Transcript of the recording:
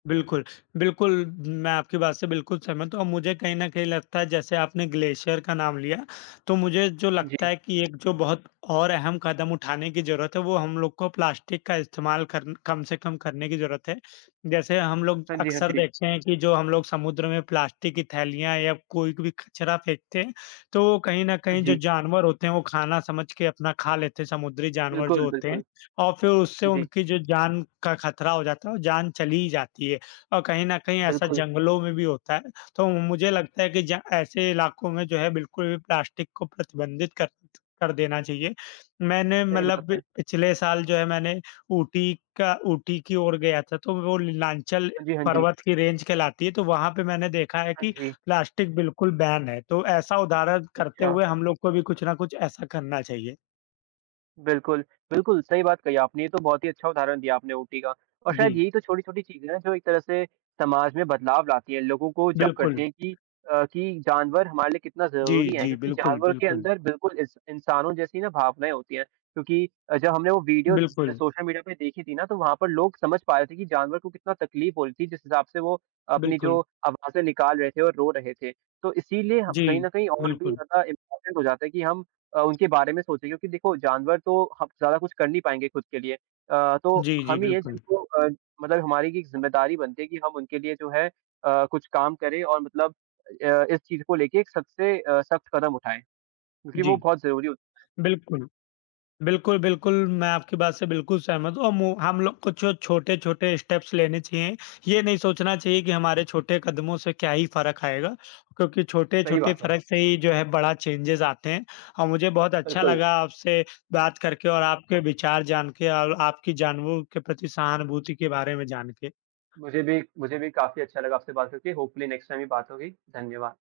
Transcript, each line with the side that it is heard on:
left: बिल्कुल, बिल्कुल मैं आपकी बात से बिल्कुल सहमत हूँ औ मुझे कहीं न कहीं लगता है जैसे आपने ग्लेशियर का नाम लिया, तो मुझे जो
right: हाँ
left: लगता
right: जी।
left: है कि एक जो बहुत और अहम कदम उठाने की ज़रूरत है, वो हम लोग को प्लास्टिक का इस्तेमाल कर न कम से कम करने की ज़रूरत है। जैसे हम लोग
right: हाँ जी, हाँ
left: अक्सर
right: जी।
left: देखते हैं कि जो हम लोग समुद्र में प्लास्टिक की थैलियाँ या कोई कभी कचरा फेंकते हैं, तो वो कहीं न
right: हाँ
left: कहीं जो
right: जी।
left: जानवर होते हैं वो खाना समझ के अपना खा लेते हैं, समुद्री जानवर जो
right: बिल्कुल,
left: होते हैं।
right: बिल्कुल।
left: और फिर उससे
right: हाँ जी।
left: उनकी जो जान का खतरा हो जाता है वो जान चली ही जाती है, और कहीं न कहीं ऐसा
right: बिल्कुल।
left: जंगलों में भी होता है, तो मुझे लगता है कि जा ऐसे इलाकों में जो है बिल्कुल प्लास्टिक को प्रतिबंधित कर कर देना चाहिए। मैंने
right: सही बात
left: मतलब
right: है।
left: पिछले साल जो है मैंने ऊटी का ऊटी की ओर गया था तो वो नीलांचल
right: हाँ जी, हाँ जी।
left: पर्वत की रेंज कहलाती है तो वहाँ पे मैंने देखा है
right: हाँ
left: कि
right: जी।
left: प्लास्टिक बिल्कुल बैन है, तो ऐसा उदाहरण करते
right: अच्छा।
left: हुए हम लोग को भी कुछ ना कुछ ऐसा करना चाहिए।
right: बिल्कुल, बिल्कुल सही बात कही आपने, ये तो बहुत ही अच्छा उदाहरण दिया आपने ऊटी का। और शायद
left: बि
right: यही तो छोटी-छोटी चीज़े हैं, जो एक तरह से समाज में बदलाव लाती हैं, लोगों को जागरूक करती
left: बिल्कुल।
right: हैं कि अ, कि जानवर हमारे लिए कितना
left: जी,
right: ज़रूरी हैं,
left: जी,
right: क्योंकि
left: बिल्कुल,
right: जानवर के
left: बिल्कुल।
right: अंदर बिल्कुल इस इंसानो जैसी ना भावनाएँ होती हैं। क्योंकि अ, जब हमने वो वीडियो
left: बिल्कुल।
right: सोशल मीडिया पे देखी थी ना, तो वहाँ पर लोग समझ पा रहे थे कि जानवर को कितना तकलीफ हो रही थी जिस हिसाब से वो अपनी जो
left: बिल्कुल।
right: आवाज़ें निकाल रहे थे और रो रहे थे। तो इसीलिए हम कहीं
left: जी,
right: न कहीं और भी
left: बिल्कुल।
right: ज़्यादा इम्पोर्टेंट हो जाता है कि हम अ, उनके बारे में सोचें, क्योंकि देखो, जानवर तो हब ज़्यादा कुछ कर नहीं पाएँगे खुद के लिए। अ, तो
left: जी, जी,
right: हम ही हैं
left: बिल्कुल।
right: जिनको अ, मतलब हमारी ये एक जिम्मेदारी बनती है कि हम उनके लिए जो है अ, कुछ काम करें और मतलब अ अ, इस चीज़ को लेके सबसे अ, सख्त कदम उठाएँ, क्योंकि वो
left: जी।
right: बहुत ज़रूरी होता है।
left: बिल्कुल। बिल्कुल, बिल्कुल मैं आपकी बात से बिल्कुल सहमत हूँ अम, औ हम लोग कुछ छोटे-छोटे स्टेप्स लेने चाहिए, ये नहीं सोचना चाहिए कि हमारे छोटे कदमों से क्या ही फ़र्क आएगा? क्योंकि
right: सही
left: छोटे-छोटे
right: बात है।
left: फ़र्क से ही जो है बड़ा चेंजेज़ आते हैं। और मुझे बहुत अच्छा
right: बिल्कुल।
left: लगा आपसे बात करके और आपके विचार जान के और आपकी जानवरों के प्रति सहानुभूति के बारे में जान के।
right: मुझे भी मुझे भी काफ़ी अच्छा लगा आपसे बात करके, होपफुली नेक्स्ट टाइम भी बात होगी। धन्यवाद।